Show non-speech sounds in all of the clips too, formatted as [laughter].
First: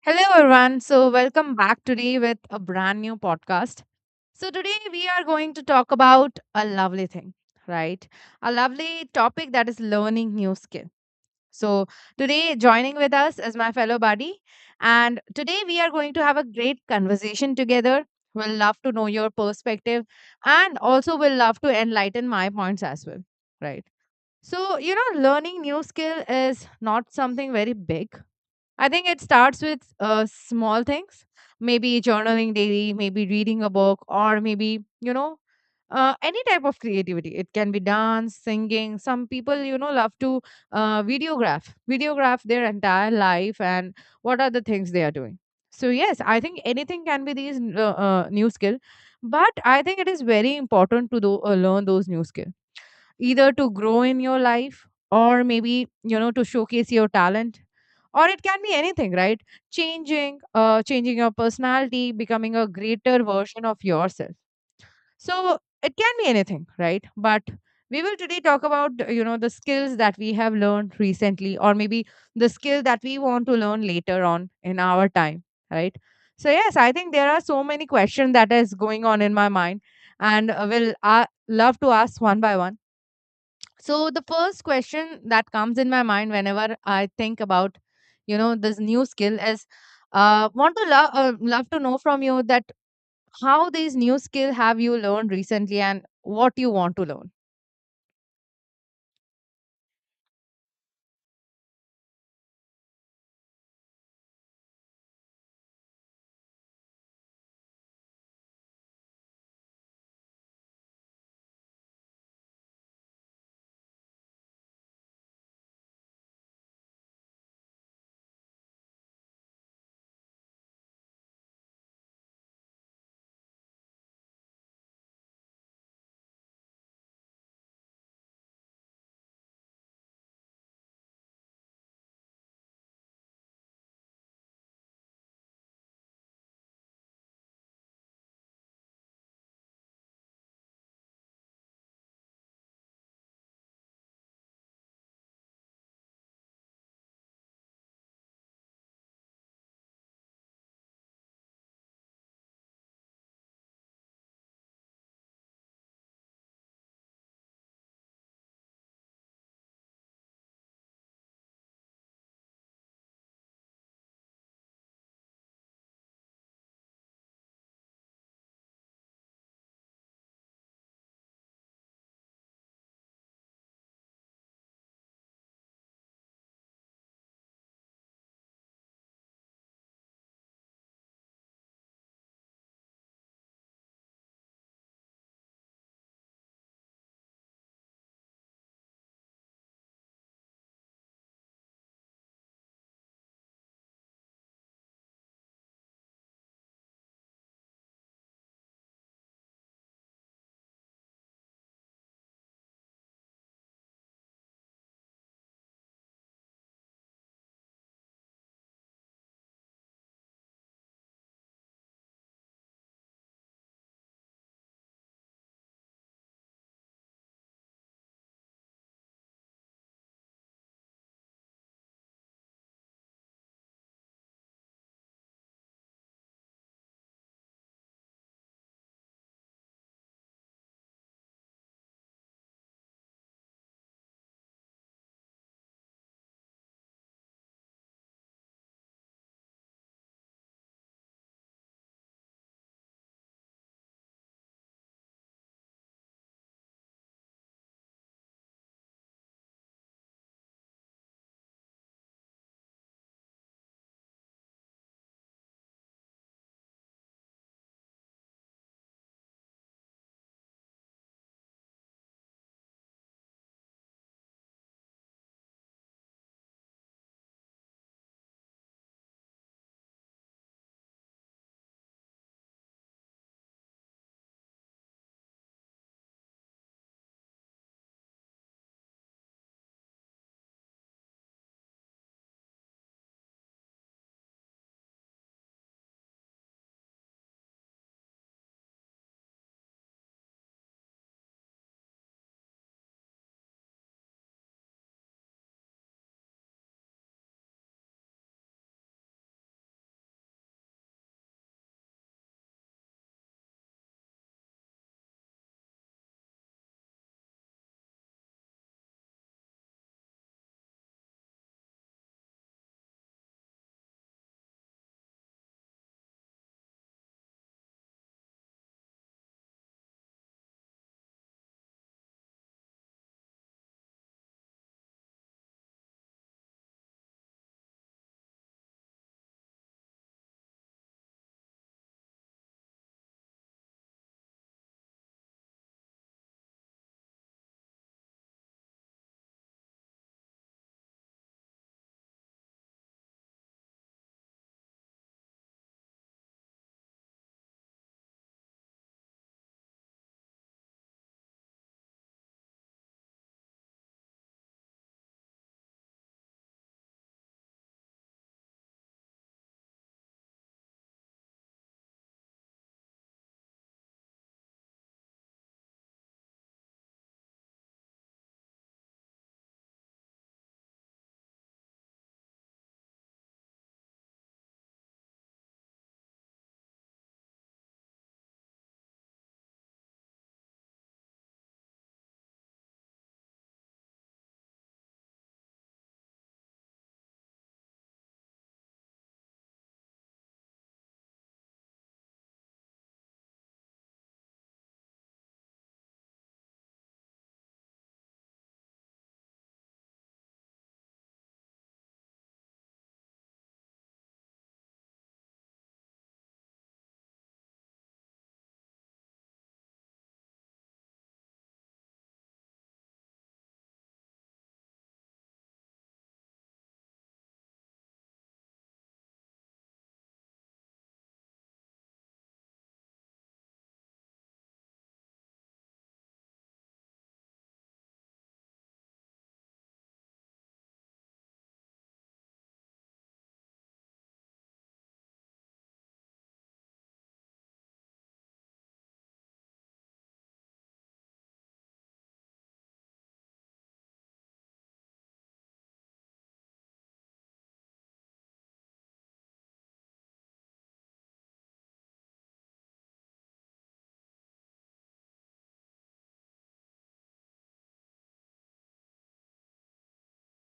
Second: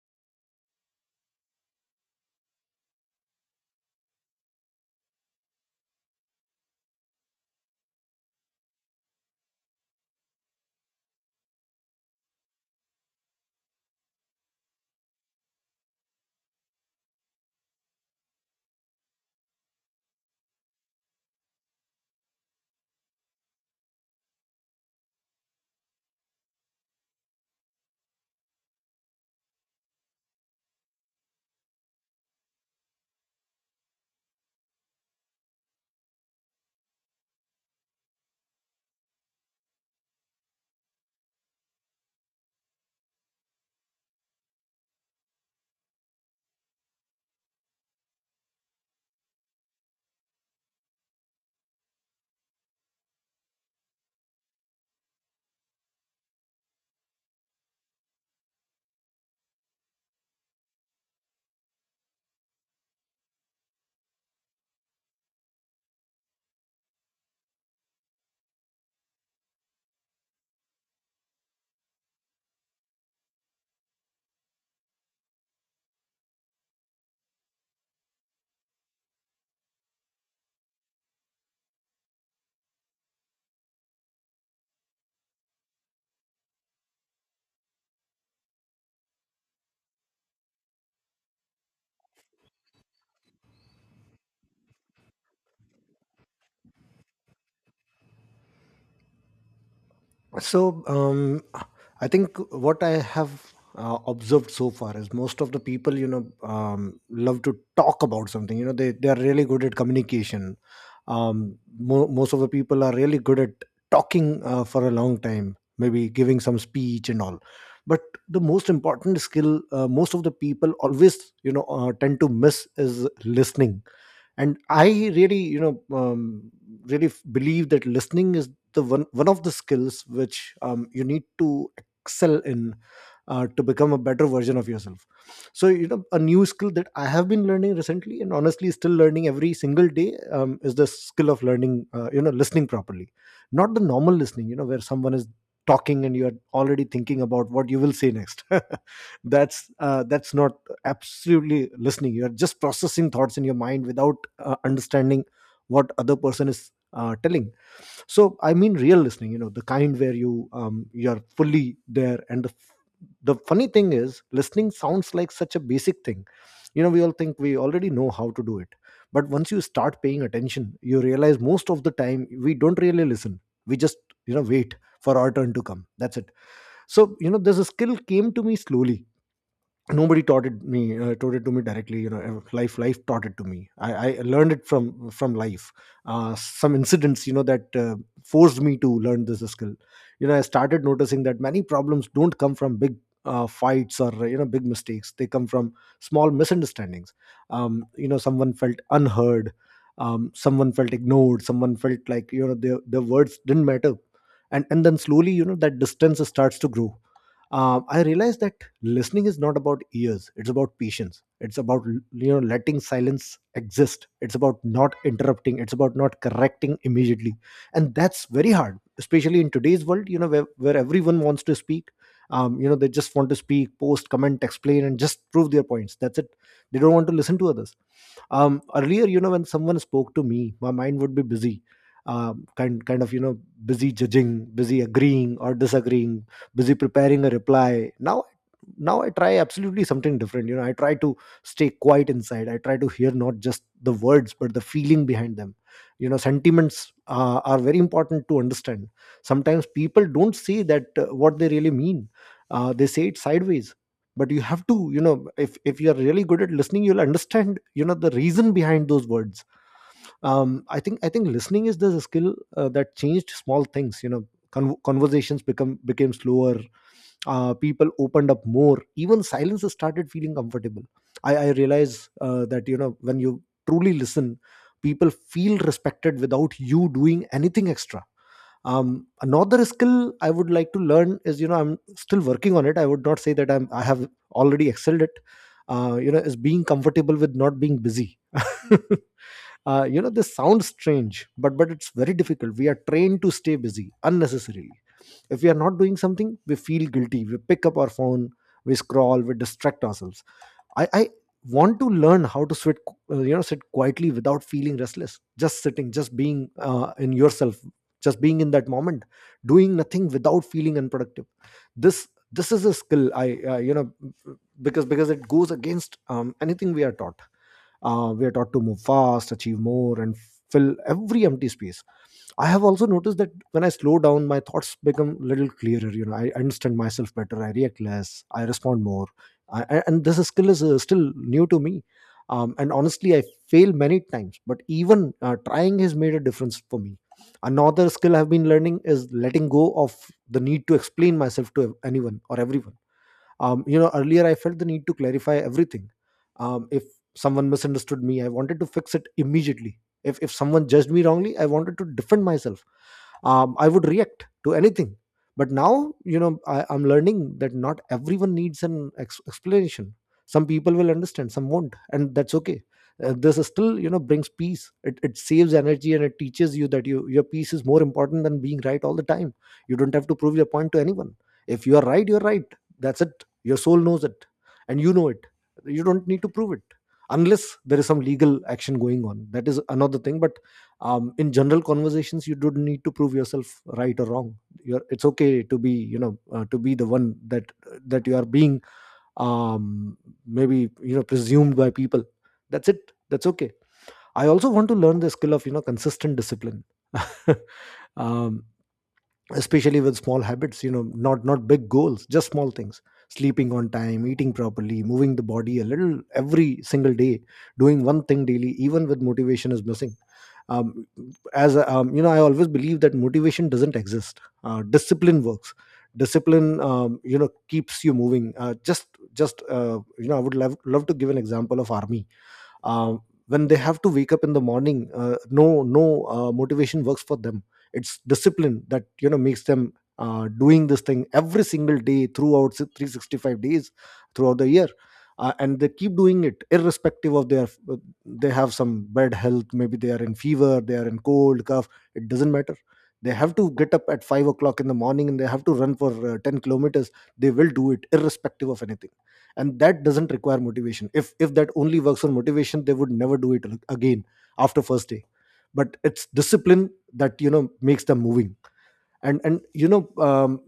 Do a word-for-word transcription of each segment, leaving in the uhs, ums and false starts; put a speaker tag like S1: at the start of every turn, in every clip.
S1: Hello, everyone. So, welcome back today with a brand new podcast. So, today we are going to talk about a lovely thing, right? A lovely topic that is learning new skill. So, today joining with us is my fellow buddy. And today we are going to have a great conversation together. We'll love to know your perspective, and also we'll love to enlighten my points as well, right? So, you know, learning new skill is not something very big. I think it starts with uh, small things, maybe journaling daily, maybe reading a book, or maybe, you know, uh, any type of creativity. It can be dance, singing. Some people, you know, love to uh, videograph, videograph their entire life and what are the things they are doing. So, yes, I think anything can be these n- uh, uh, new skill, but I think it is very important to do, uh, learn those new skills, either to grow in your life or maybe you know to showcase your talent, or it can be anything, right? Changing uh changing your personality, becoming a greater version of yourself. So it can be anything, right? But we will today talk about, you know, the skills that we have learned recently, or maybe the skill that we want to learn later on in our time, right? So yes, I think there are so many questions that is going on in my mind, and uh, will I love to ask one by one. So the first question that comes in my mind whenever I think about, you know, this new skill is, uh, want to love uh, love to know from you that how these new skill have you learned recently and what you want to learn.
S2: So, um, I think what I have uh, observed so far is most of the people, you know, um, love to talk about something. You know, they, they are really good at communication. Um, mo- most of the people are really good at talking uh, for a long time, maybe giving some speech and all. But the most important skill, uh, most of the people always, you know, uh, tend to miss is listening, and I really you know um, really f- believe that listening is the one one of the skills which um, you need to excel in, uh, to become a better version of yourself. So, you know, a new skill that I have been learning recently, and honestly still learning every single day, um, is the skill of learning, uh, you know listening properly. Not the normal listening, you know, where someone is talking and you're already thinking about what you will say next. [laughs] that's uh, that's not absolutely listening. You are just processing thoughts in your mind without uh, understanding what other person is uh, telling. So I mean, real listening, you know, the kind where you um, you're fully there, and the f- the funny thing is listening sounds like such a basic thing. You know, we all think we already know how to do it, but once you start paying attention you realize most of the time we don't really listen. We just you know wait for our turn to come. That's it. So, you know, this skill came to me slowly. Nobody taught it me, uh, taught it to me directly. You know, uh, life life taught it to me. I, I learned it from from life. Uh, some incidents, you know, that uh, forced me to learn this skill. You know, I started noticing that many problems don't come from big uh, fights, or you know, big mistakes. They come from small misunderstandings. Um, you know, someone felt unheard. Um, someone felt ignored. Someone felt like, you know, their, their words didn't matter. And and then slowly, you know, that distance starts to grow. Um, i realized that listening is not about ears. It's about patience. It's about, you know, letting silence exist. It's about not interrupting. It's about not correcting immediately. And that's very hard, especially in today's world, you know, where, where everyone wants to speak. Um, you know, they just want to speak, post, comment, explain, and just prove their points. That's it. They don't want to listen to others. Um, earlier, you know, when someone spoke to me, my mind would be busy. Um, kind kind of, you know, busy judging, busy agreeing or disagreeing, busy preparing a reply. Now now i try absolutely something different. You know, I try to stay quiet inside. I try to hear not just the words but the feeling behind them. You know, sentiments uh, are very important to understand. Sometimes people don't say that uh, what they really mean. Uh, they say it sideways. But you have to, you know, if if you are really good at listening, you'll understand, you know, the reason behind those words. Um, i think i think listening is the skill uh, that changed small things, you know. Con- conversations become became slower. Uh, people opened up more. Even silence started feeling comfortable. I, I realize uh, that, you know, when you truly listen, people feel respected without you doing anything extra. Um, another skill I would like to learn is, you know, I'm still working on it. I would not say that i'm i have already excelled it. Uh, you know, is being comfortable with not being busy. [laughs] Uh, you know, this sounds strange, but but it's very difficult. We are trained to stay busy unnecessarily. If we are not doing something, we feel guilty. We pick up our phone, we scroll, we distract ourselves. I, I want to learn how to sit, uh, you know, sit quietly without feeling restless. Just sitting, just being uh, in yourself, just being in that moment, doing nothing without feeling unproductive. This this is a skill I uh, you know because because it goes against um, anything we are taught. Uh, we are taught to move fast, achieve more, and fill every empty space. I have also noticed that when I slow down, my thoughts become a little clearer. You know, I understand myself better. I react less. I respond more. I, I- and this skill is uh, still new to me. Um, and honestly, I fail many times. But even uh, trying has made a difference for me. Another skill I've been learning is letting go of the need to explain myself to anyone or everyone. Um, you know, earlier I felt the need to clarify everything. Um, if someone misunderstood me, I wanted to fix it immediately. If, if someone judged me wrongly, I wanted to defend myself. Um, i would react to anything. But now, you know, I, i'm learning that not everyone needs an ex- explanation Some people will understand, some won't, and that's okay. Uh, this is still, you know, brings peace. It, it saves energy, and it teaches you that you, your peace is more important than being right all the time. You don't have to prove your point to anyone. If you are right, you're right. That's it. Your soul knows it. And you know it. You don't need to prove it. Unless there is some legal action going on, that is another thing. But um, in general conversations, you don't need to prove yourself right or wrong. You're, it's okay to be, you know, uh, to be the one that that you are being. um, Maybe, you know, presumed by people. That's it. That's okay. I also want to learn the skill of, you know, consistent discipline. [laughs] um, Especially with small habits, you know, not not big goals, just small things. Sleeping on time, eating properly, moving the body a little every single day, doing one thing daily even with motivation is missing. um, as a- um, you know, I always believe that motivation doesn't exist. Uh, discipline works. Discipline, um, you know, keeps you moving. Uh, just just uh, You know, I would love, love to give an example of army. um, when they have to wake up in the morning, uh, no no uh, motivation works for them. It's discipline that, you know, makes them uh, doing this thing every single day throughout s- three hundred sixty-five days throughout the year. Uh, and they keep doing it irrespective of their, they have some bad health, maybe they are in fever, they are in cold, cough. It doesn't matter. They have to get up at five o'clock in the morning, and they have to run for uh, ten kilometers. They will do it irrespective of anything. And that doesn't require motivation. If if that only works for motivation, they would never do it again after first day. But it's discipline that, you know, makes them moving. And and you know, um,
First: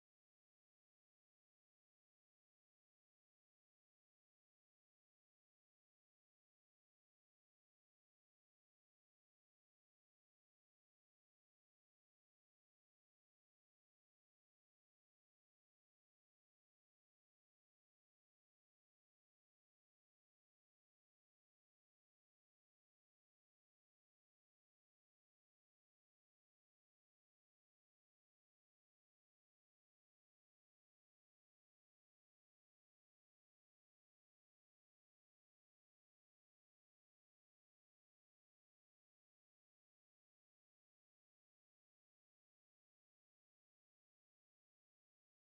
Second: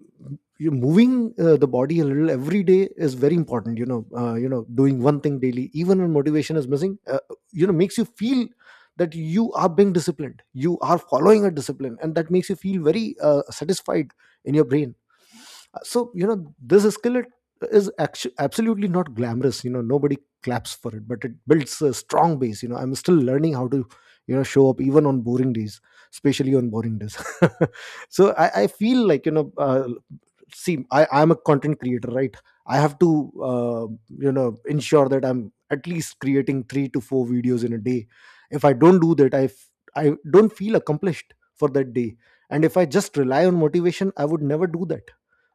S2: you moving uh, the body a little every day is very important. You know, uh, you know doing one thing daily even when motivation is missing, uh, you know, makes you feel that you are being disciplined, you are following a discipline, and that makes you feel very uh, satisfied in your brain. Uh, so, you know, this skillet is actu absolutely not glamorous. You know, nobody claps for it, but it builds a strong base. You know, I'm still learning how to, you know, show up even on boring days, especially on boring days. [laughs] So, I, I feel like, you know, uh, see, i i'm a content creator, right? I have to, uh, you know, ensure that I'm at least creating three to four videos in a day. If I don't do that, i f- i don't feel accomplished for that day. And if I just rely on motivation, I would never do that,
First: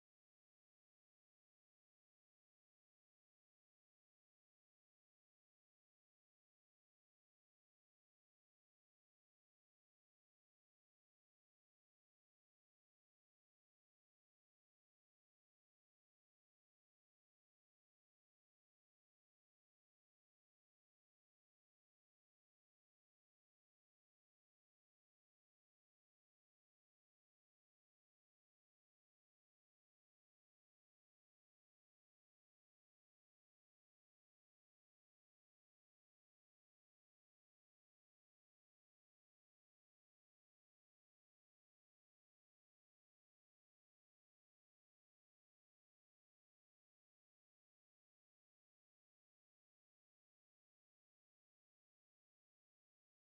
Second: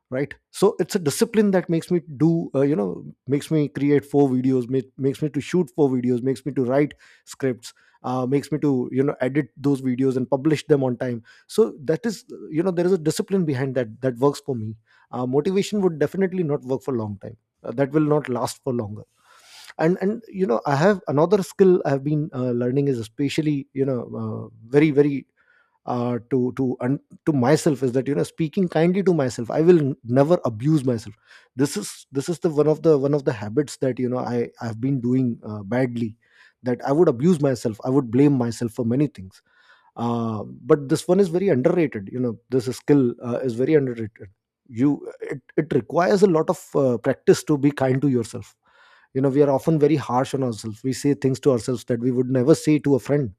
S2: right? So it's a discipline that makes me do, uh, you know, makes me create four videos, make, makes me to shoot four videos, makes me to write scripts, uh, makes me to, you know, edit those videos and publish them on time. So that is, uh, you know, there is a discipline behind that that works for me. Uh, motivation would definitely not work for long time. Uh, that will not last for longer. And and you know, I have another skill I've been uh, learning, is especially, you know, uh, very very uh, to to and to myself, is that, you know, speaking kindly to myself. I will n- never abuse myself. This is this is the one of the one of the habits that, you know, i i've been doing uh, badly. That I would abuse myself, I would blame myself for many things. Uh, but this one is very underrated. You know, this skill uh, is very underrated. You it, it requires a lot of uh, practice to be kind to yourself. You know, we are often very harsh on ourselves. We say things to ourselves that we would never say to a friend.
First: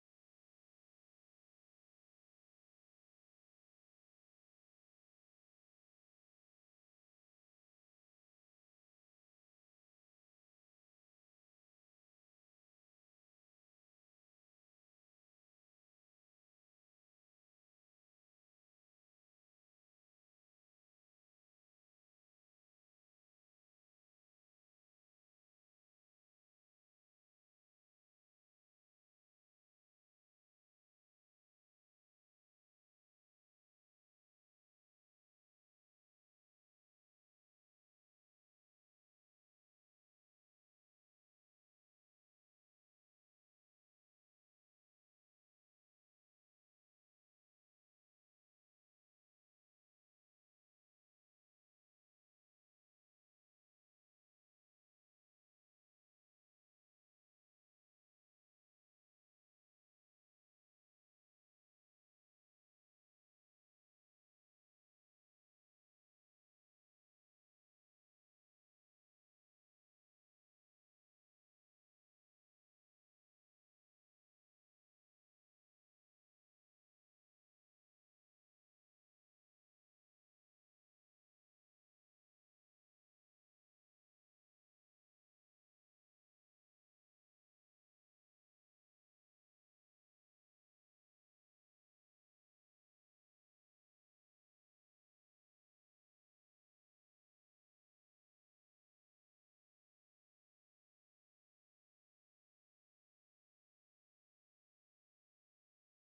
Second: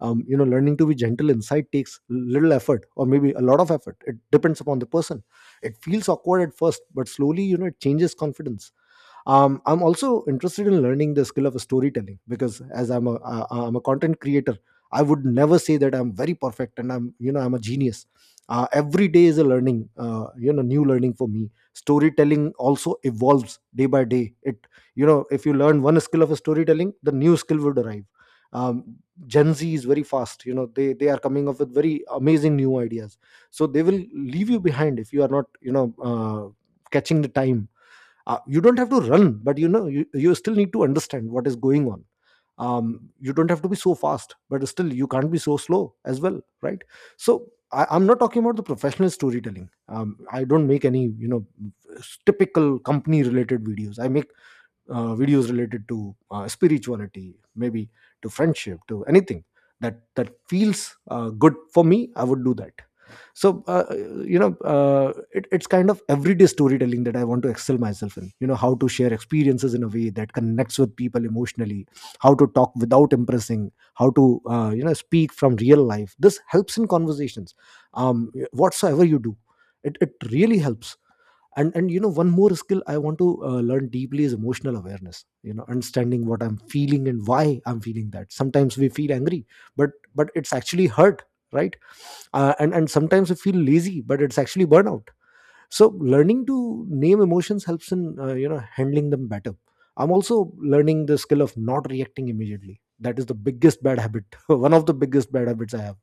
S2: Um, you know learning to be gentle inside takes little effort, or maybe a lot of effort. It depends upon the person. It feels awkward at first, but slowly, you know, it changes confidence. um, I'm also interested in learning the skill of storytelling because as I'm a uh, I'm a content creator. I would never say that I'm very perfect and I'm, you know, I'm a genius. Uh, every day is a learning, uh, you know new learning for me. Storytelling also evolves day by day. It, you know, if you learn one skill of storytelling, the new skill would arrive. um, Gen Z is very fast. You know, they they are coming up with very amazing new ideas. So they will leave you behind if you are not, you know, uh, catching the time. Uh, you don't have to run, but you know, you, you still need to understand what is going on. Um, you don't have to be so fast, but still you can't be so slow as well, right? So I, I'm not talking about the professional storytelling. um, I don't make any, you know, typical company related videos. I make uh, videos related to uh, spirituality, maybe, to friendship, to anything that that feels uh, good for me. I would do that. So uh, you know uh, it, it's kind of everyday storytelling that I want to excel myself in. You know, how to share experiences in a way that connects with people emotionally, how to talk without impressing, how to, uh, you know, speak from real life. This helps in conversations. Um, whatsoever you do, it, it really helps. And and you know, one more skill I want to uh, learn deeply is emotional awareness. You know, understanding what I'm feeling and why I'm feeling that. Sometimes we feel angry, but but it's actually hurt, right? Uh, and and sometimes we feel lazy, but it's actually burnout. So learning to name emotions helps in, uh, you know, handling them better. I'm also learning the skill of not reacting immediately. That is the biggest bad habit, [laughs] one of the biggest bad habits I have.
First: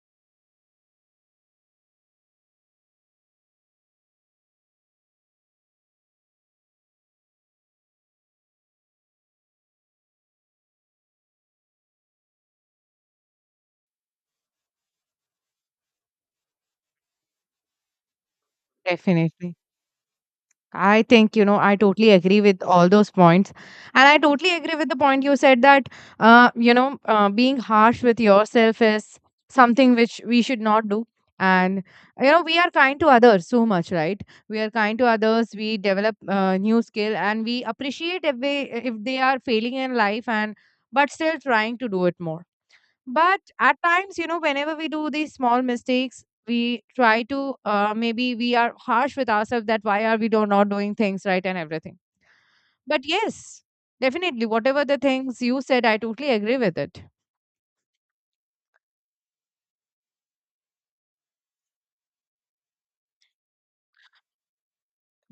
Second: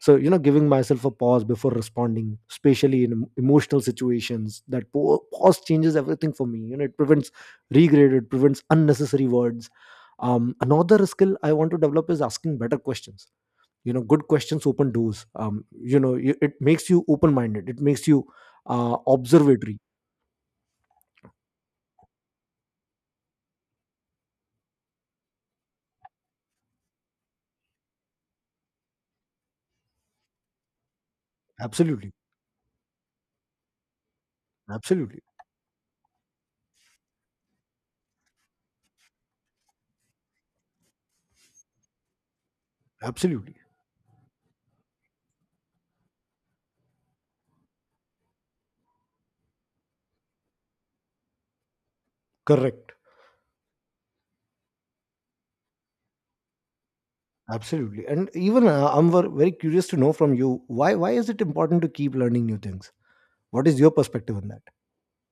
S2: So you know, giving myself a pause before responding, especially in em- emotional situations. That po- pause changes everything for me. You know, it prevents regret, it prevents unnecessary words. Um, another skill I want to develop is asking better questions. You know, good questions open doors. Um, you know y- it makes you open minded, it makes you uh,
S1: Definitely.
S2: observatory.
S1: I think, you know, I totally agree with all those points. And I totally agree with the point you said that, uh, you know, uh, being harsh with yourself is something which we should not do. And,
S2: Absolutely.
S1: you know, we are kind to others so much, right? We are kind to
S2: Absolutely.
S1: others. We develop uh, new skill and we appreciate if they, if they are failing in life and but still trying to do it more. But
S2: Absolutely.
S1: at times, you know, whenever we do these small mistakes, we try to uh, maybe we are harsh with ourselves that why are we do not doing things right and everything.
S2: Correct.
S1: But yes, definitely, whatever the things you said, I totally agree with it.
S2: Absolutely. And even uh, I'm ver- very curious to know from you, why why is it important to keep learning new things? What is your perspective on that?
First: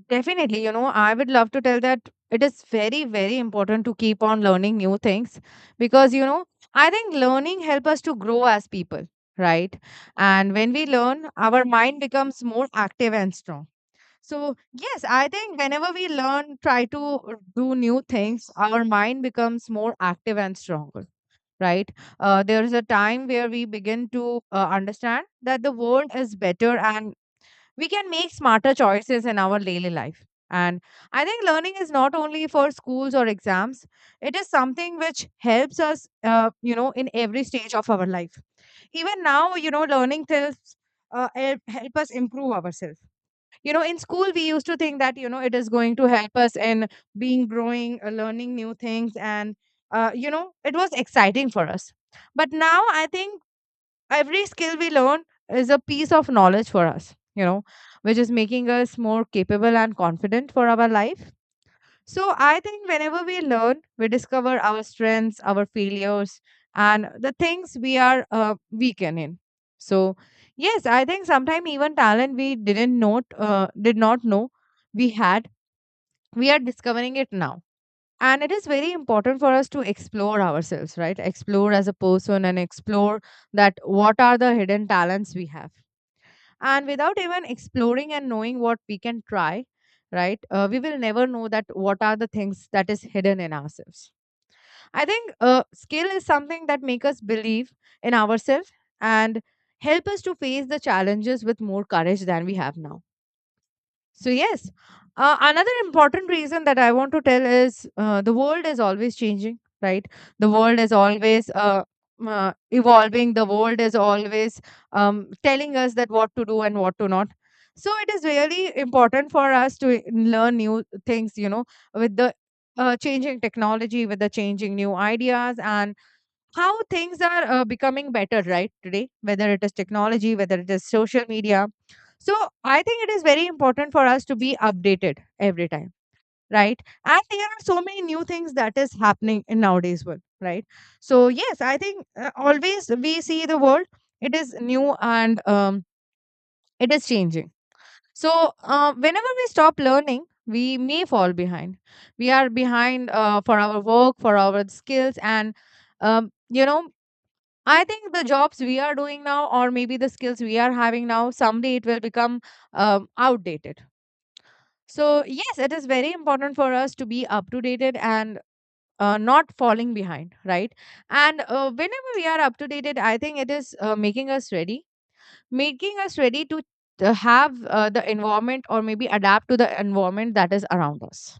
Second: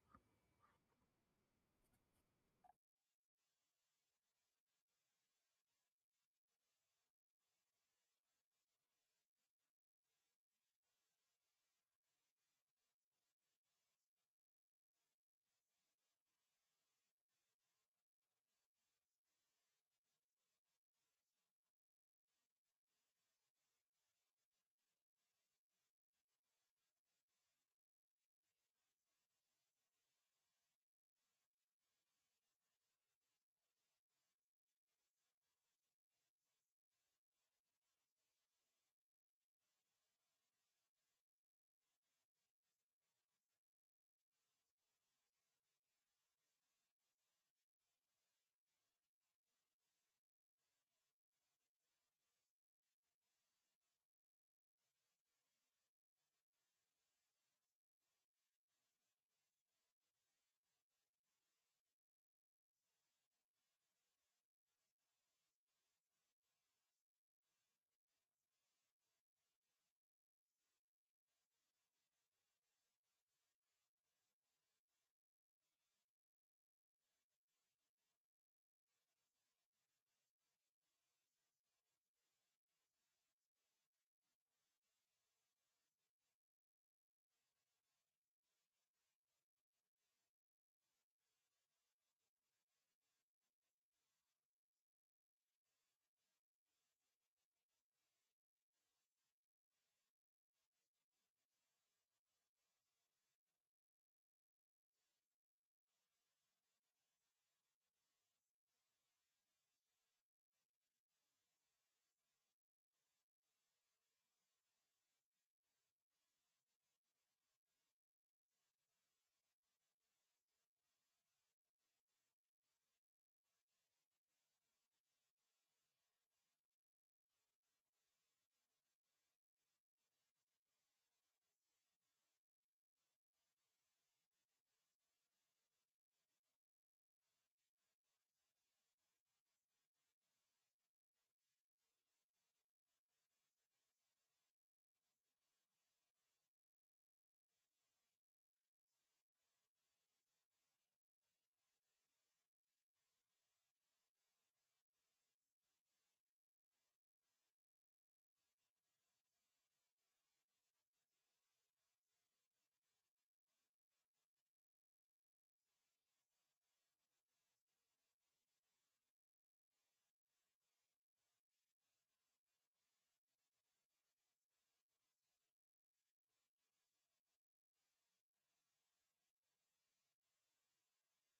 S1: Definitely, you know, I would love to tell that it is very, very important to keep on learning new things because, you know, I think learning help us to grow as people, right? And when we learn, our mind becomes more active and strong. So, yes, I think whenever we learn, try to uh, do new things, our mind becomes more active and stronger, right? Uh, there is a time where we begin to uh, understand that the world is better and we can make smarter choices in our daily life. And I think learning is not only for schools or exams, it is something which helps us, uh, you know, in every stage of our life. Even now, you know, learning helps uh, help help us improve ourselves. You know, in school we used to think that you know it is going to help us in being growing, uh, learning new things, and uh, you know it was exciting for us. But now I think every skill we learn is a piece of knowledge for us, you know, which is making us more capable and confident for our life. So I think whenever we learn, we discover our strengths, our failures, and the things we are uh, weakened in. So yes, I think sometimes even talent we didn't know, uh, did not know we had, we are discovering it now. And it is very important for us to explore ourselves, right? Explore as a person and explore that what are the hidden talents we have, and without even exploring and knowing what we can try, right? Uh, we will never know that what are the things that is hidden in ourselves. I think uh, skill is something that make us believe in ourselves and help us to face the challenges with more courage than we have now. So, yes, uh, another important reason that I want to tell is uh, the world is always changing, right? The world is always uh, uh, evolving, the world is always um, telling us that what to do and what to not. So, it is really important for us to learn new things, you know, with the uh, changing technology, with the changing new ideas, and how things are uh, becoming better, right? Today whether it is technology, whether it is social media, so I think it is very important for us to be updated every time, right? And there are so many new things that is happening in nowadays world, right? So yes, I think uh, always we see the world, it is new and um, it is changing. So uh, whenever we stop learning, we may fall behind. We are behind uh, for our work, for our skills, and um, you know I think the jobs we are doing now, or maybe the skills we are having now, someday it will become um, outdated. So, yes, it is very important for us to be up to date and uh, not falling behind, right? And uh, whenever we are up to date, I think it is uh, making us ready, making us ready to, to have uh, the environment or maybe adapt to the environment that is around us.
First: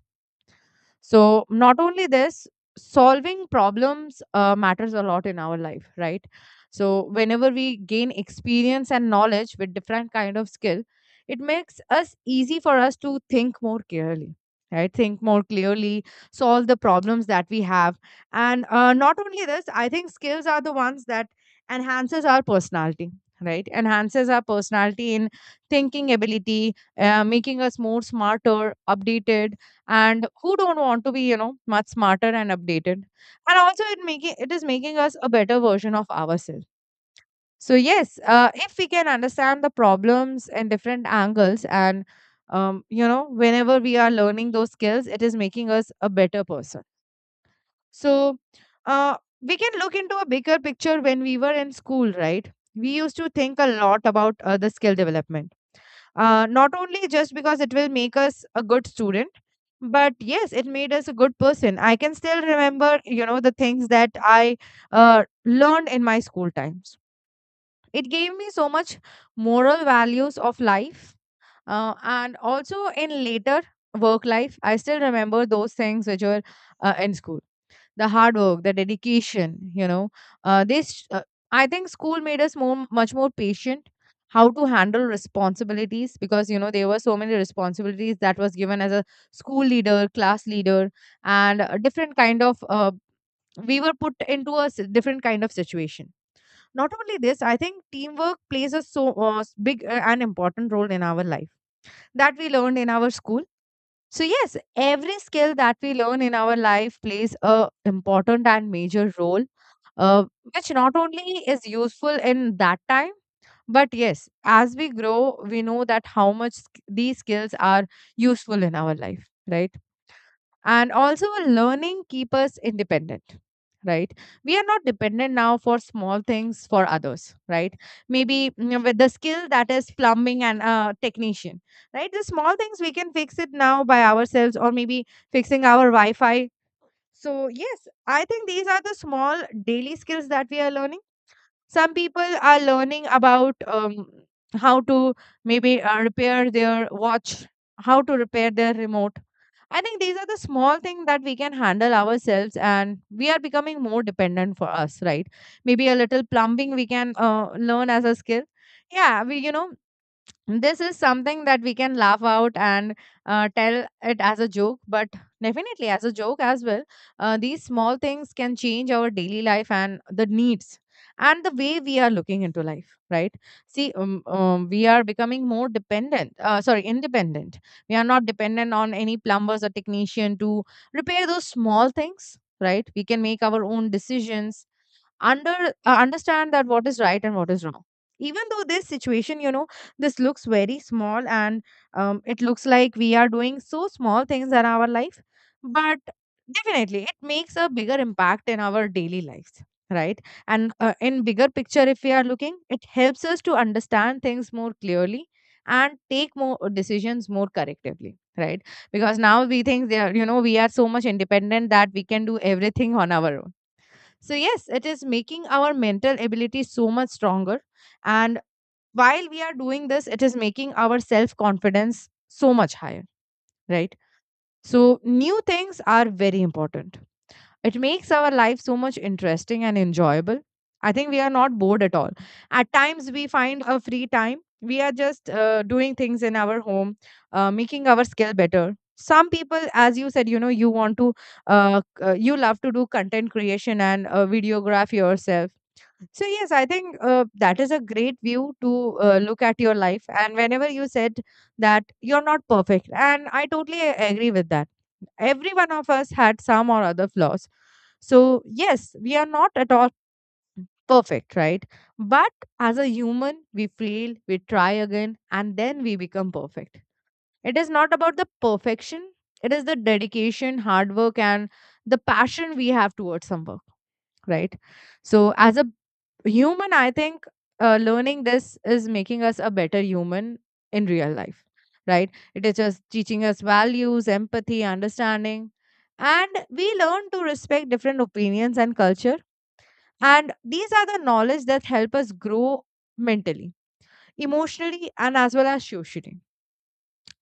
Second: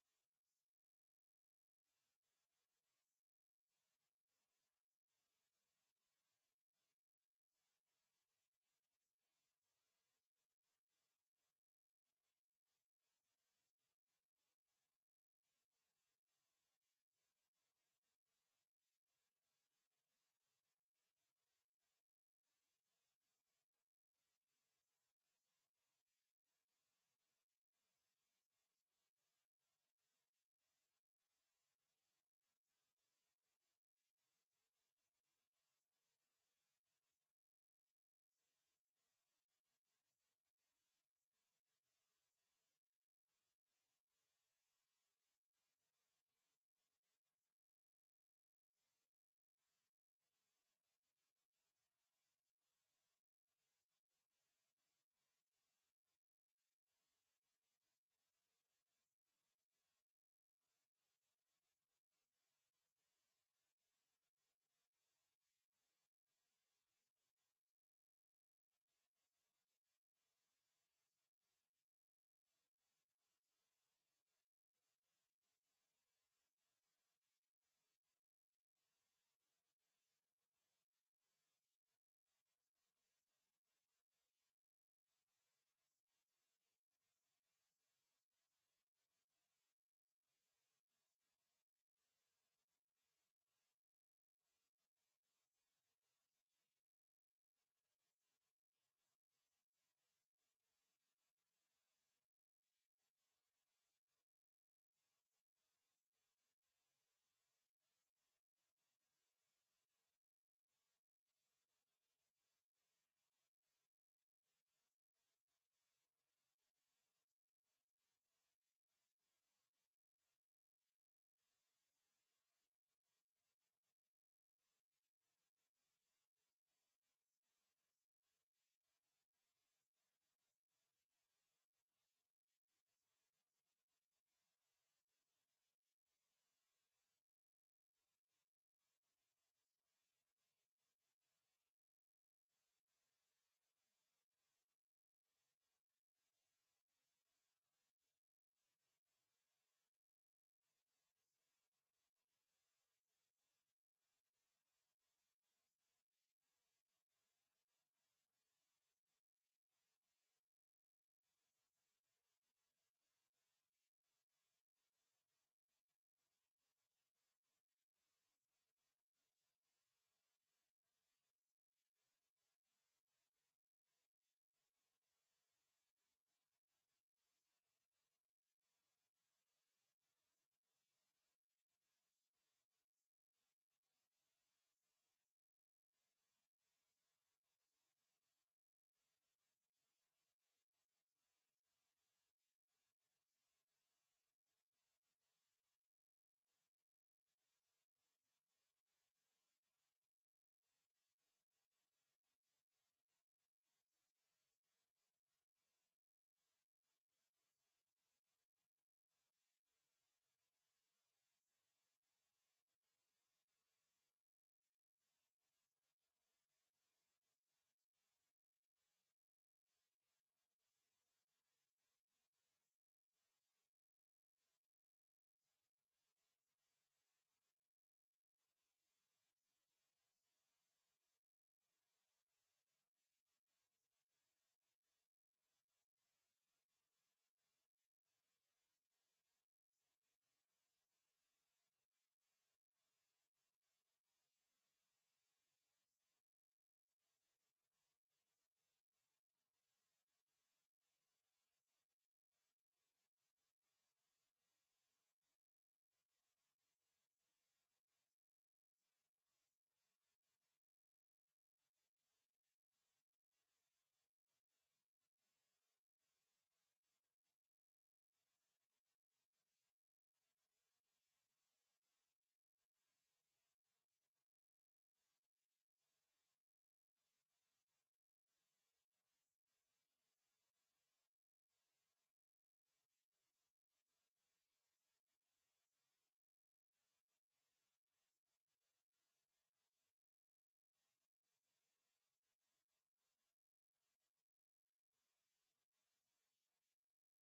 S1: So, not only this, solving problems uh, matters a lot in our life, right? So, whenever we gain experience and knowledge with different kind of skill, it makes us easy for us to think more clearly, right? Think more clearly, solve the problems that we have, and uh, not only this, I think skills are the ones that enhances our personality, right? Enhances our personality in thinking ability, uh, making us more smarter, updated, and who don't want to be you know much smarter and updated. And also it making it is making us a better version of ourselves. So yes, uh, if we can understand the problems and different angles, and um, you know whenever we are learning those skills, it is making us a better person. So, uh, we can look into a bigger picture. When we were in school, right, we used to think a lot about uh, the skill development, uh, not only just because it will make us a good student, but yes, it made us a good person. I can still remember, you know, the things that I uh, learned in my school times. It gave me so much moral values of life. Uh, and also in later work life, I still remember those things which were uh, in school, the hard work, the dedication, you know, uh, this uh, I think school made us more much more patient, how to handle responsibilities, because you know there were so many responsibilities that was given as a school leader, class leader, and a different kind of uh, we were put into a s- different kind of situation. Not only this, I think teamwork plays a so uh, s- big uh, and important role in our life that we learned in our school. So yes, every skill that we learn in our life plays a important and major role, uh, which not only is useful in that time, but yes, as we grow, we know that how much sk- these skills are useful in our life, right? And also a learning keep us independent, right? We are not dependent now for small things for others, right? Maybe mm, with the skill that is plumbing and uh, technician, right? The small things we can fix it now by ourselves, or maybe fixing our wi-fi. So yes, I think these are the small daily skills that we are learning. Some people are learning about um, how to maybe uh, repair their watch, how to repair their remote. I think these are the small things that we can handle ourselves, and we are becoming more dependent for us, right? Maybe a little plumbing we can uh, learn as a skill. Yeah, we you know this is something that we can laugh out and uh, tell it as a joke, but definitely as a joke as well. Uh, these small things can change our daily life and the needs and the way we are looking into life, right? See, um, um, we are becoming more dependent, uh, sorry, independent. We are not dependent on any plumbers or technician to repair those small things, right? We can make our own decisions, under uh, understand that what is right and what is wrong. Even though this situation, you know this looks very small and um, it looks like we are doing so small things in our life, but definitely it makes a bigger impact in our daily lives, right? And uh, in bigger picture if we are looking, it helps us to understand things more clearly and take more decisions more correctively, right? Because now we think they are, you know we are so much independent that we can do everything on our own. So yes, it is making our mental ability so much stronger, and while we are doing this, it is making our self confidence so much higher, right? So new things are very important. It makes our life so much interesting and enjoyable. I think we are not bored at all. At times we find a free time, we are just uh, doing things in our home, uh, making our skill better. Some people, as you said, you know you want to uh, c- uh, you love to do content creation and uh, videograph yourself. So yes, I think uh, that is a great view to uh, look at your life. And whenever you said that you're not perfect, and I totally a- agree with that. Every one of us had some or other flaws. So yes, we are not at all perfect, right? But as a human, we fail, we try again, and then we become perfect. It is not about the perfection. It is the dedication, hard work, and the passion we have towards some work, right? So, as a human, I think uh, learning this is making us a better human in real life, right? It is just teaching us values, empathy, understanding, and we learn to respect different opinions and culture. And these are the knowledge that help us grow mentally, emotionally, and as well as socially.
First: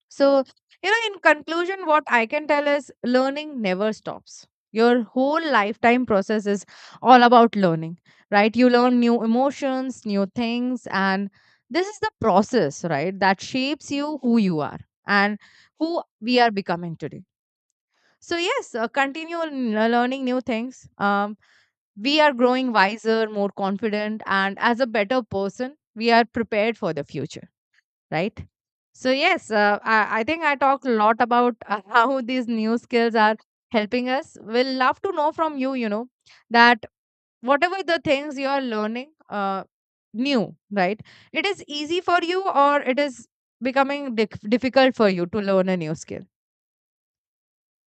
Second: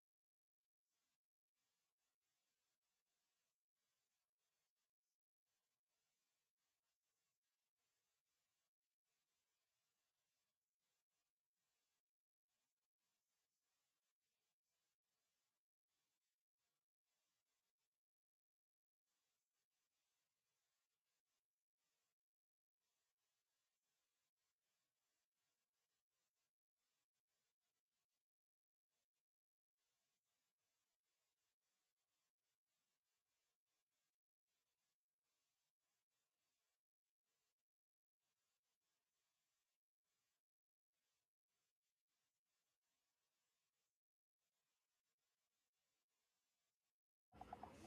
S1: So, you know, in conclusion, what I can tell is learning never stops. Your whole lifetime process is all about learning, right? You learn new emotions, new things, and this is the process, right, that shapes you who you are and who we are becoming today. So, yes, uh, continue n- uh, learning new things. Um, we are growing wiser, more confident, and as a better person, we are prepared for the future, right? So yes, uh, I, I think I talked a lot about uh, [laughs] how these new skills are helping us. We'll love to know from you, you know, that whatever the things you are learning uh, new, right? It is easy for you or it is becoming dif- difficult for you to learn a new skill.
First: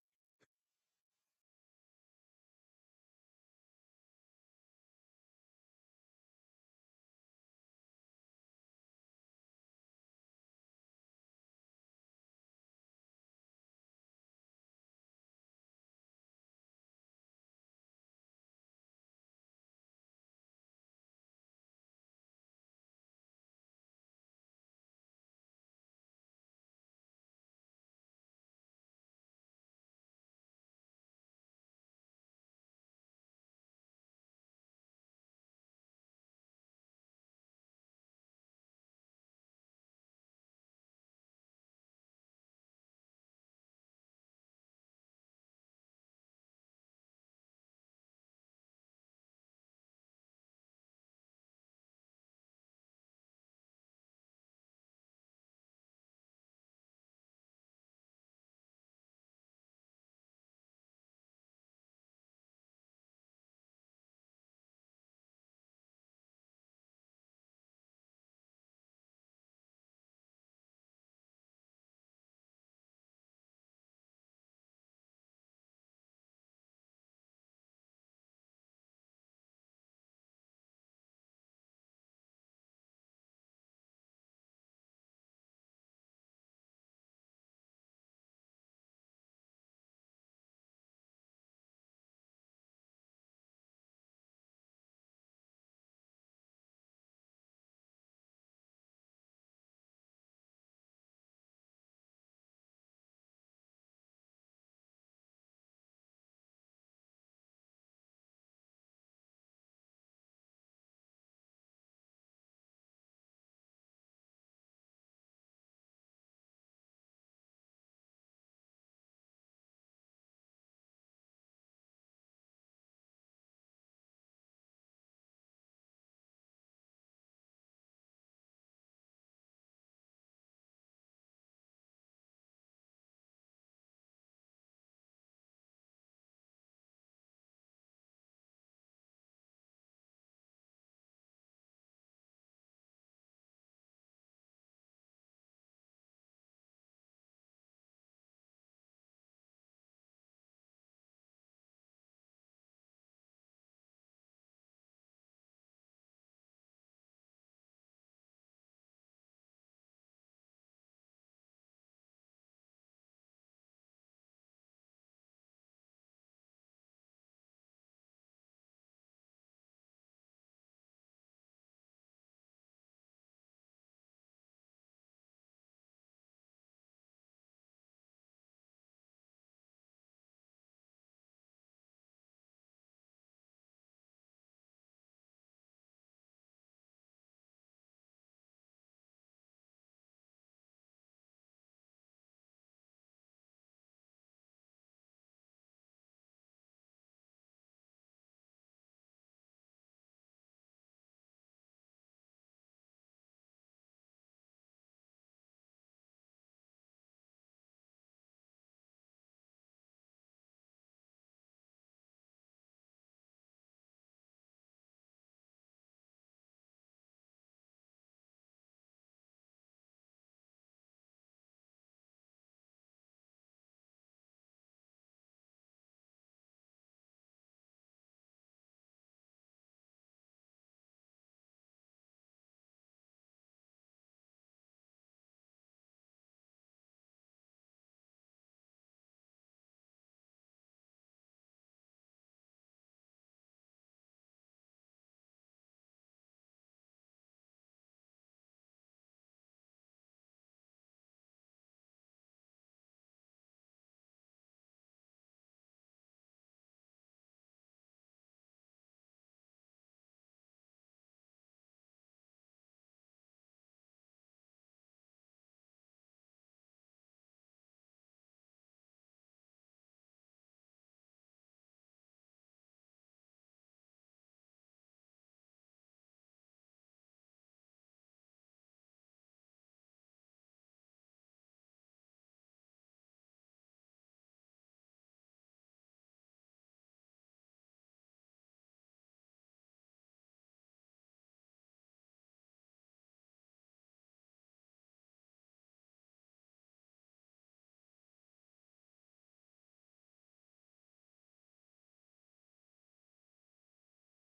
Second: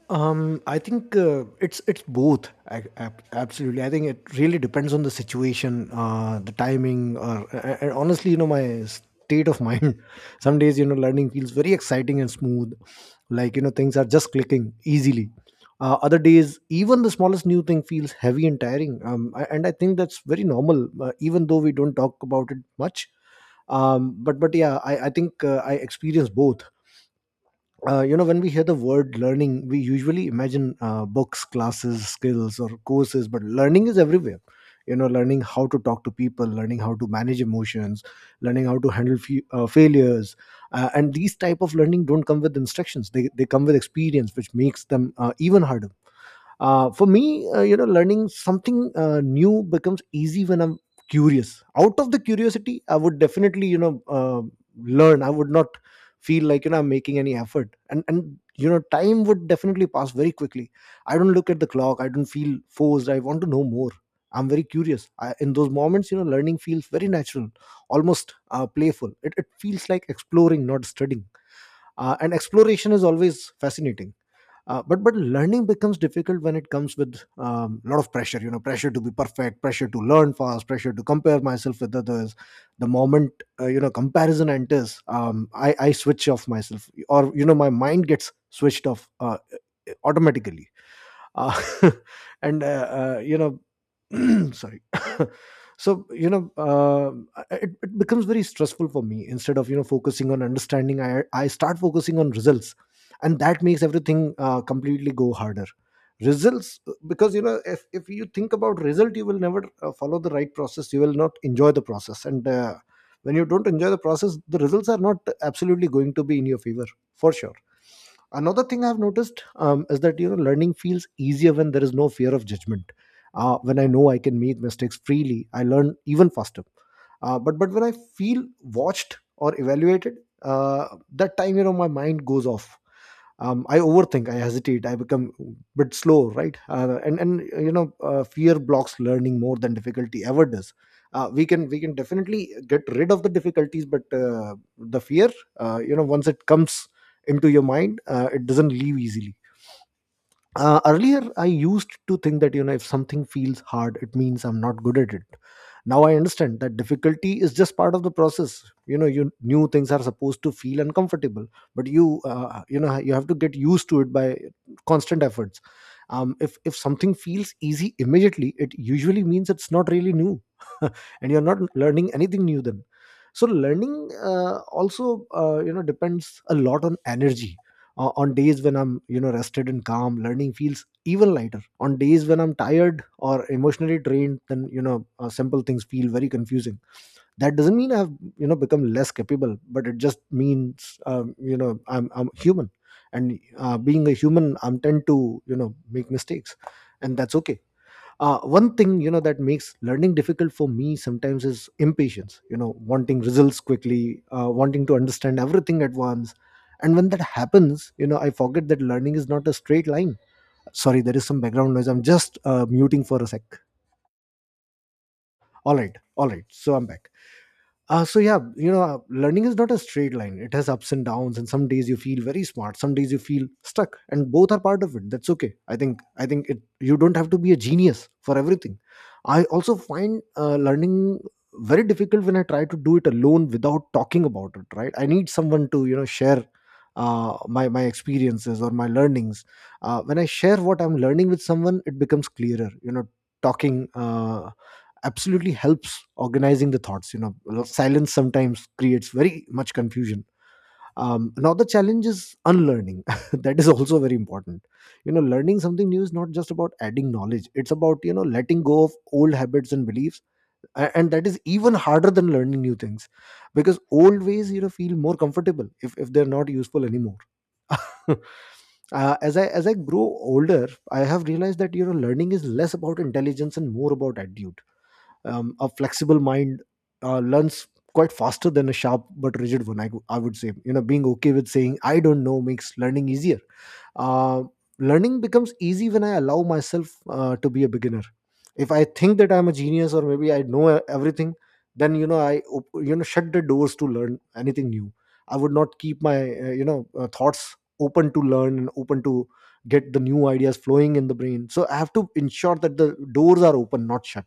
S2: Um, I think uh, it's it's both. I, ab- absolutely, I think it really depends on the situation, uh, the timing, or uh, and honestly, you know, my state of mind. [laughs] Some days, you know, learning feels very exciting and smooth, like, you know, things are just clicking easily. Uh, other days, even the smallest new thing feels heavy and tiring. Um, I- and I think that's very normal, uh, even though we don't talk about it much. Um, but but yeah, I I think uh, I experience both. Uh, you know when we hear the word learning, we usually imagine uh, books, classes, skills, or courses, but learning is everywhere. You know, learning how to talk to people, learning how to manage emotions, learning how to handle fe- uh, failures. Uh, and these type of learning don't come with instructions. They, they come with experience, which makes them uh, even harder. Uh, for me uh, you know, learning something uh, new becomes easy when I'm curious. Out of the curiosity, I would definitely, you know, uh, learn. I would not feel like, you know, I'm making any effort, and and you know, time would definitely pass very quickly. I don't look at the clock, I don't feel forced. I want to know more. I'm very curious. I, in those moments, you know, learning feels very natural, almost uh, playful. It, it feels like exploring, not studying. Uh, and exploration is always fascinating. Uh, but but learning becomes difficult when it comes with a, um, lot of pressure. You know, pressure to be perfect, pressure to learn fast, pressure to compare myself with others. The moment, uh, you know, comparison enters, um, i i switch off myself, or you know, my mind gets switched off uh, automatically. Uh, [laughs] and uh, uh, you know [clears throat] sorry. [laughs] So you know, uh, it, it becomes very stressful for me. Instead of, you know, focusing on understanding, i i start focusing on results, and that makes everything uh, completely go harder. Results, uh, because you know, if, if you think about result, you will never uh, follow the right process. You will not enjoy the process, and uh, when you don't enjoy the process, the results are not absolutely going to be in your favor for sure. Another thing I've noticed, um, is that you know, learning feels easier when there is no fear of judgment. Uh, when I know I can make mistakes freely, I learn even faster. Uh, but but when I feel watched or evaluated, uh, that time, you know, my mind goes off. um, I overthink, I hesitate, I become a bit slow, right? Uh, and and you know, uh, fear blocks learning more than difficulty ever does. Uh, we can we can definitely get rid of the difficulties, but uh, the fear, uh, you know, once it comes into your mind, uh, it doesn't leave easily. Uh, earlier I used to think that, you know, if something feels hard, it means I'm not good at it. Now I understand that difficulty is just part of the process. You know, you new things are supposed to feel uncomfortable, but you, uh, you know, you have to get used to it by constant efforts. Um, if if something feels easy immediately, it usually means it's not really new. [laughs] And you're not learning anything new then. So learning, uh, also uh, you know, depends a lot on energy. Uh, on days when I'm, you know, rested and calm, learning feels even lighter. On days when I'm tired or emotionally drained, then you know, uh, simple things feel very confusing. That doesn't mean I've, you know, become less capable, but it just means, um, you know, i'm i'm human. And uh, being a human, I'm tend to, you know, make mistakes, and that's okay. Uh, one thing, you know, that makes learning difficult for me sometimes is impatience. You know, wanting results quickly, uh, wanting to understand everything at once. And when that happens, you know, I forget that learning is not a straight line. Sorry, there is some background noise. I'm just uh, muting for a sec. All right, all right, so I'm back. Uh, so yeah, you know, uh, learning is not a straight line. It has ups and downs, and some days you feel very smart, some days you feel stuck, and both are part of it. That's okay. I think I think it. You don't have to be a genius for everything. I also find uh, learning very difficult when I try to do it alone without talking about it. Right? I need someone to, you know, share uh, my my experiences or my learnings. Uh, when I share what I'm learning with someone, it becomes clearer. You know, talking. Uh, absolutely helps organizing the thoughts, you know. Well, silence sometimes creates very much confusion. Um, now the challenge is unlearning. [laughs] That is also very important. You know learning something new is not just about adding knowledge. It's about, you know letting go of old habits and beliefs. A- and that is even harder than learning new things, because old ways, you know feel more comfortable if, if they're not useful anymore. [laughs] uh, as i as i grow older, I have realized that, you know learning is less about intelligence and more about attitude. Um, a flexible mind uh, learns quite faster than a sharp but rigid one. I, go- I would say, you know being okay with saying I don't know makes learning easier. uh, Learning becomes easy when I allow myself uh, to be a beginner. If I think that I'm a genius, or maybe I know e-, everything, then, you know i op- you know shut the doors to learn anything new. I would not keep my uh, you know uh, thoughts open to learn, and open to get the new ideas flowing in the brain. So I have to ensure that the doors are open, not shut.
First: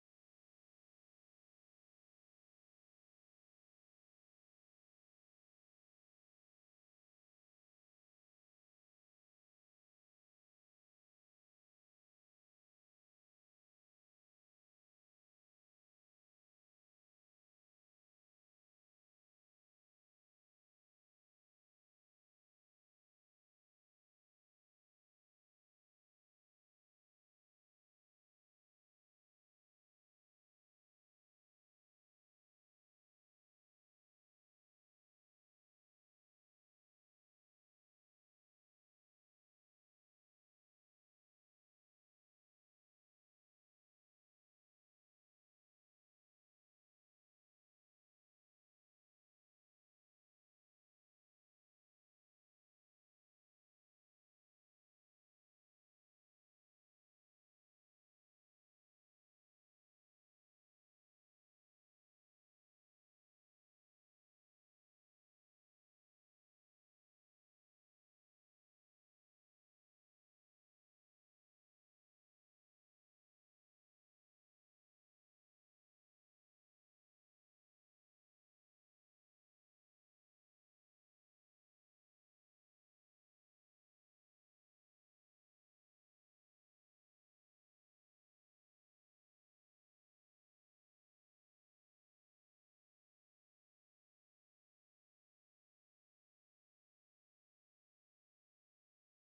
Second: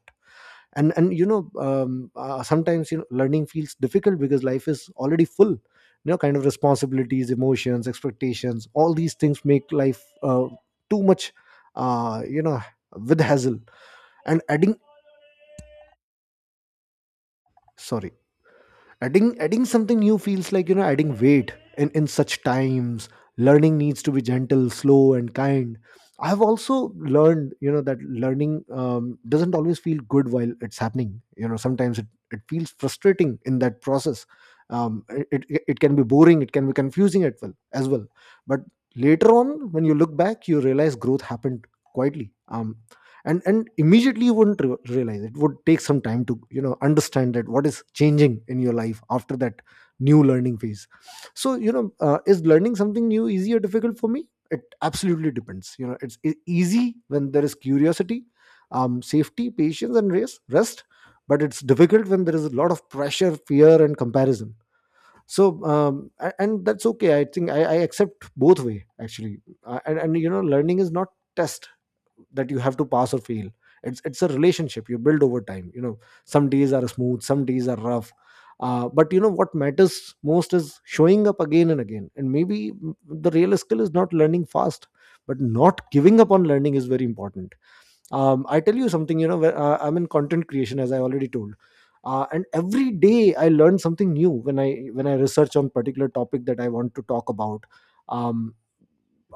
S2: And and, you know um, uh, sometimes, you know learning feels difficult because life is already full, you know kind of responsibilities, emotions, expectations. All these things make life uh, too much, uh, you know with hassle, and adding, sorry, adding adding something new feels like, you know adding weight in in such times. Learning needs to be gentle, slow, and kind. I have also learned, you know that learning um, doesn't always feel good while it's happening. You know sometimes it, it feels frustrating in that process. Um, it, it, it can be boring, it can be confusing at well as well. But later on, when you look back, you realize growth happened quietly. Um, and and immediately you wouldn't re- realize. It would take some time to, you know understand that what is changing in your life after that new learning phase. So, you know uh, is learning something new easy or difficult for me? It absolutely depends, you know it's e- easy when there is curiosity, um, safety, patience, and rest rest. But it's difficult when there is a lot of pressure, fear, and comparison. So um, a- and that's okay. i think i, I accept both way actually. Uh, and, and, you know learning is not test that you have to pass or fail. It's it's a relationship you build over time, you know. Some days are smooth, some days are rough. Uh, but, you know, what matters most is showing up again and again, and maybe the real skill is not learning fast, but not giving up on learning is very important. um, I tell you something. You know where, uh, I'm in content creation, as I already told. Uh, and every day I learn something new when i when i research on particular topic that I want to talk about. um,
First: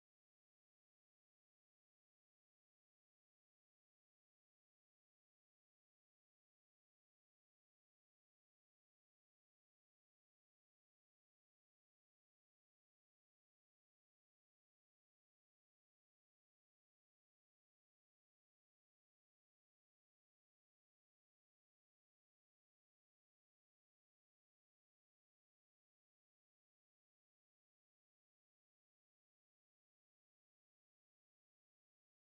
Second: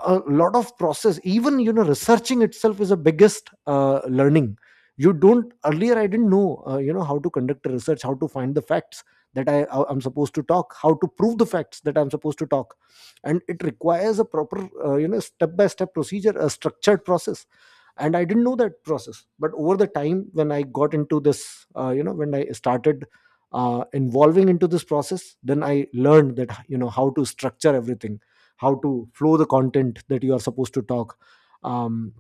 S2: a lot of process. Even, you know researching itself is the biggest uh, learning. You don't, earlier I didn't know uh, you know how to conduct a research, how to find the facts that i I- am supposed to talk, how to prove the facts that I'm supposed to talk. And it requires a proper uh, you know step by step procedure, a structured process. And I didn't know that process, but over the time when I got into this, uh, you know when I started uh, involving into this process, then I learned that, you know how to structure everything, how to flow the content that you are supposed to talk, um,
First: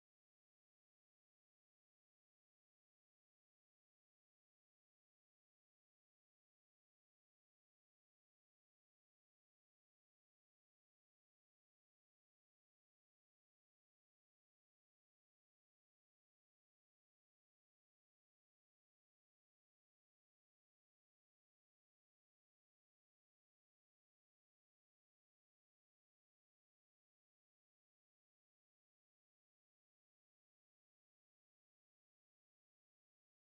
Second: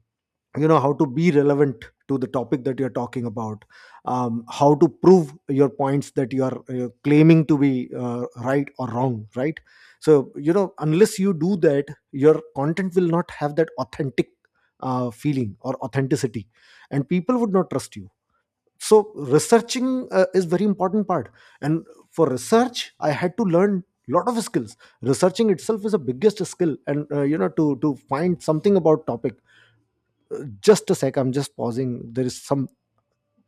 S2: you know how to be relevant to the topic that you're talking about, um, how to prove your points that you are uh, claiming to be uh, right or wrong, right? So, you know unless you do that, your content will not have that authentic uh, feeling or authenticity, and people would not trust you. So researching uh, is very important part. And for research I had to learn lot of skills. Researching itself is a biggest skill, and uh, you know to to find something about topic, just a sec, I'm just pausing, there is some.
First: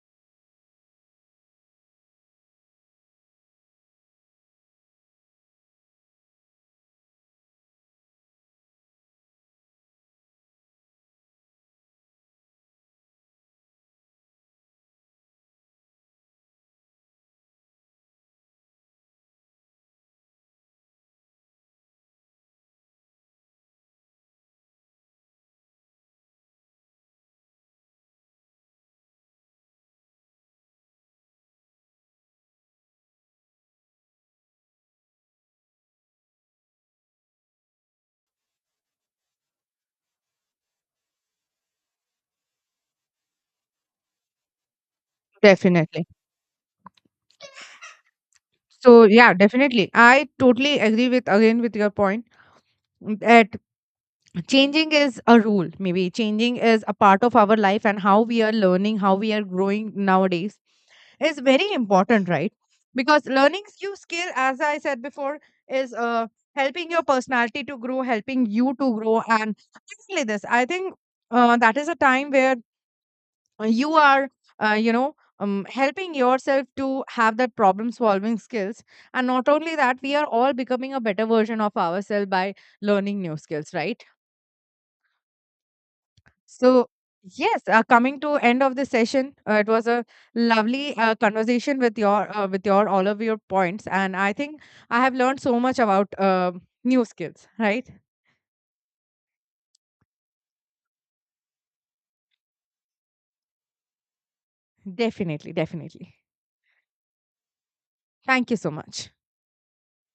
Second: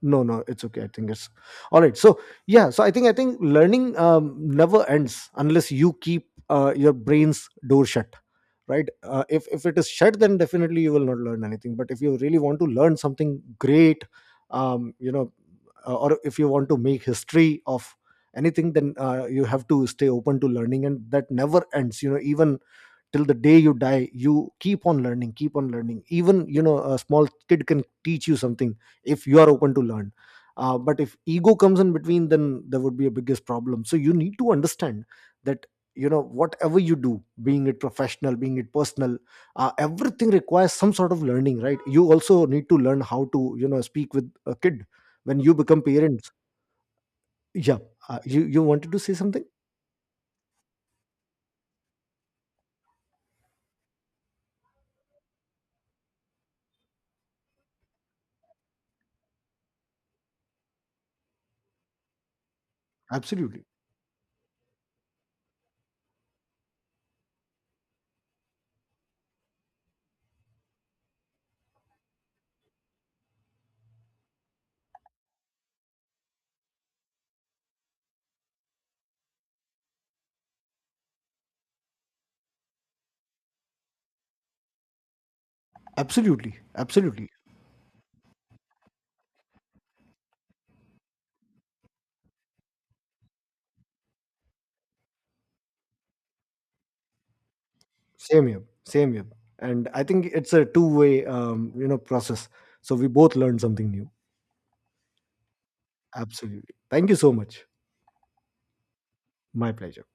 S2: No, no, it's okay, I think it's all right. So yeah, so i think i think learning um, never ends unless you keep uh, your brain's door shut, right? Uh, if if it is shut, then definitely you will not learn anything. But if you really want to learn something great, um, you know uh, or if you want to make history of anything, then uh, you have to stay open to learning, and that never ends, you know. Even till the day you die, you keep on learning, keep on learning. Even, you know a small kid can teach you something if you are open to learn. Uh, but if ego comes in between, then there would be a biggest problem. So you need to understand that, you know whatever you do, being it professional, being it personal, uh, everything requires some sort of learning, right? You also need to learn how to, you know speak with a kid when you become
S1: Definitely.
S2: parents. Yeah. Uh, you you wanted to
S1: So
S2: say
S1: yeah,
S2: something.
S1: definitely. I totally agree with again with your point that changing is a rule, maybe changing is a part of our life, and how we are learning, how we are growing nowadays is very important, right? Because learning
S2: Absolutely.
S1: new skill, as I said before, is uh, helping your personality to grow, helping you to grow. And exactly this, I think uh, that is a time where uh, you are uh, you know um, helping yourself to have that problem solving skills. And not only that, we are all becoming a better version of ourselves by learning new skills, right?
S2: Absolutely.
S1: So
S2: Absolutely.
S1: yes, uh, coming to end of the session, uh, it was a lovely uh, conversation with your uh, with your all of your points, and I think I have learned so much about uh, new skills. Right?
S2: Same here, same here. And I think it's a two-way, um, you know, process. So we both learned something new.
S1: Definitely, definitely.
S2: Absolutely. Thank you so much.
S1: Thank you so much.
S2: My pleasure.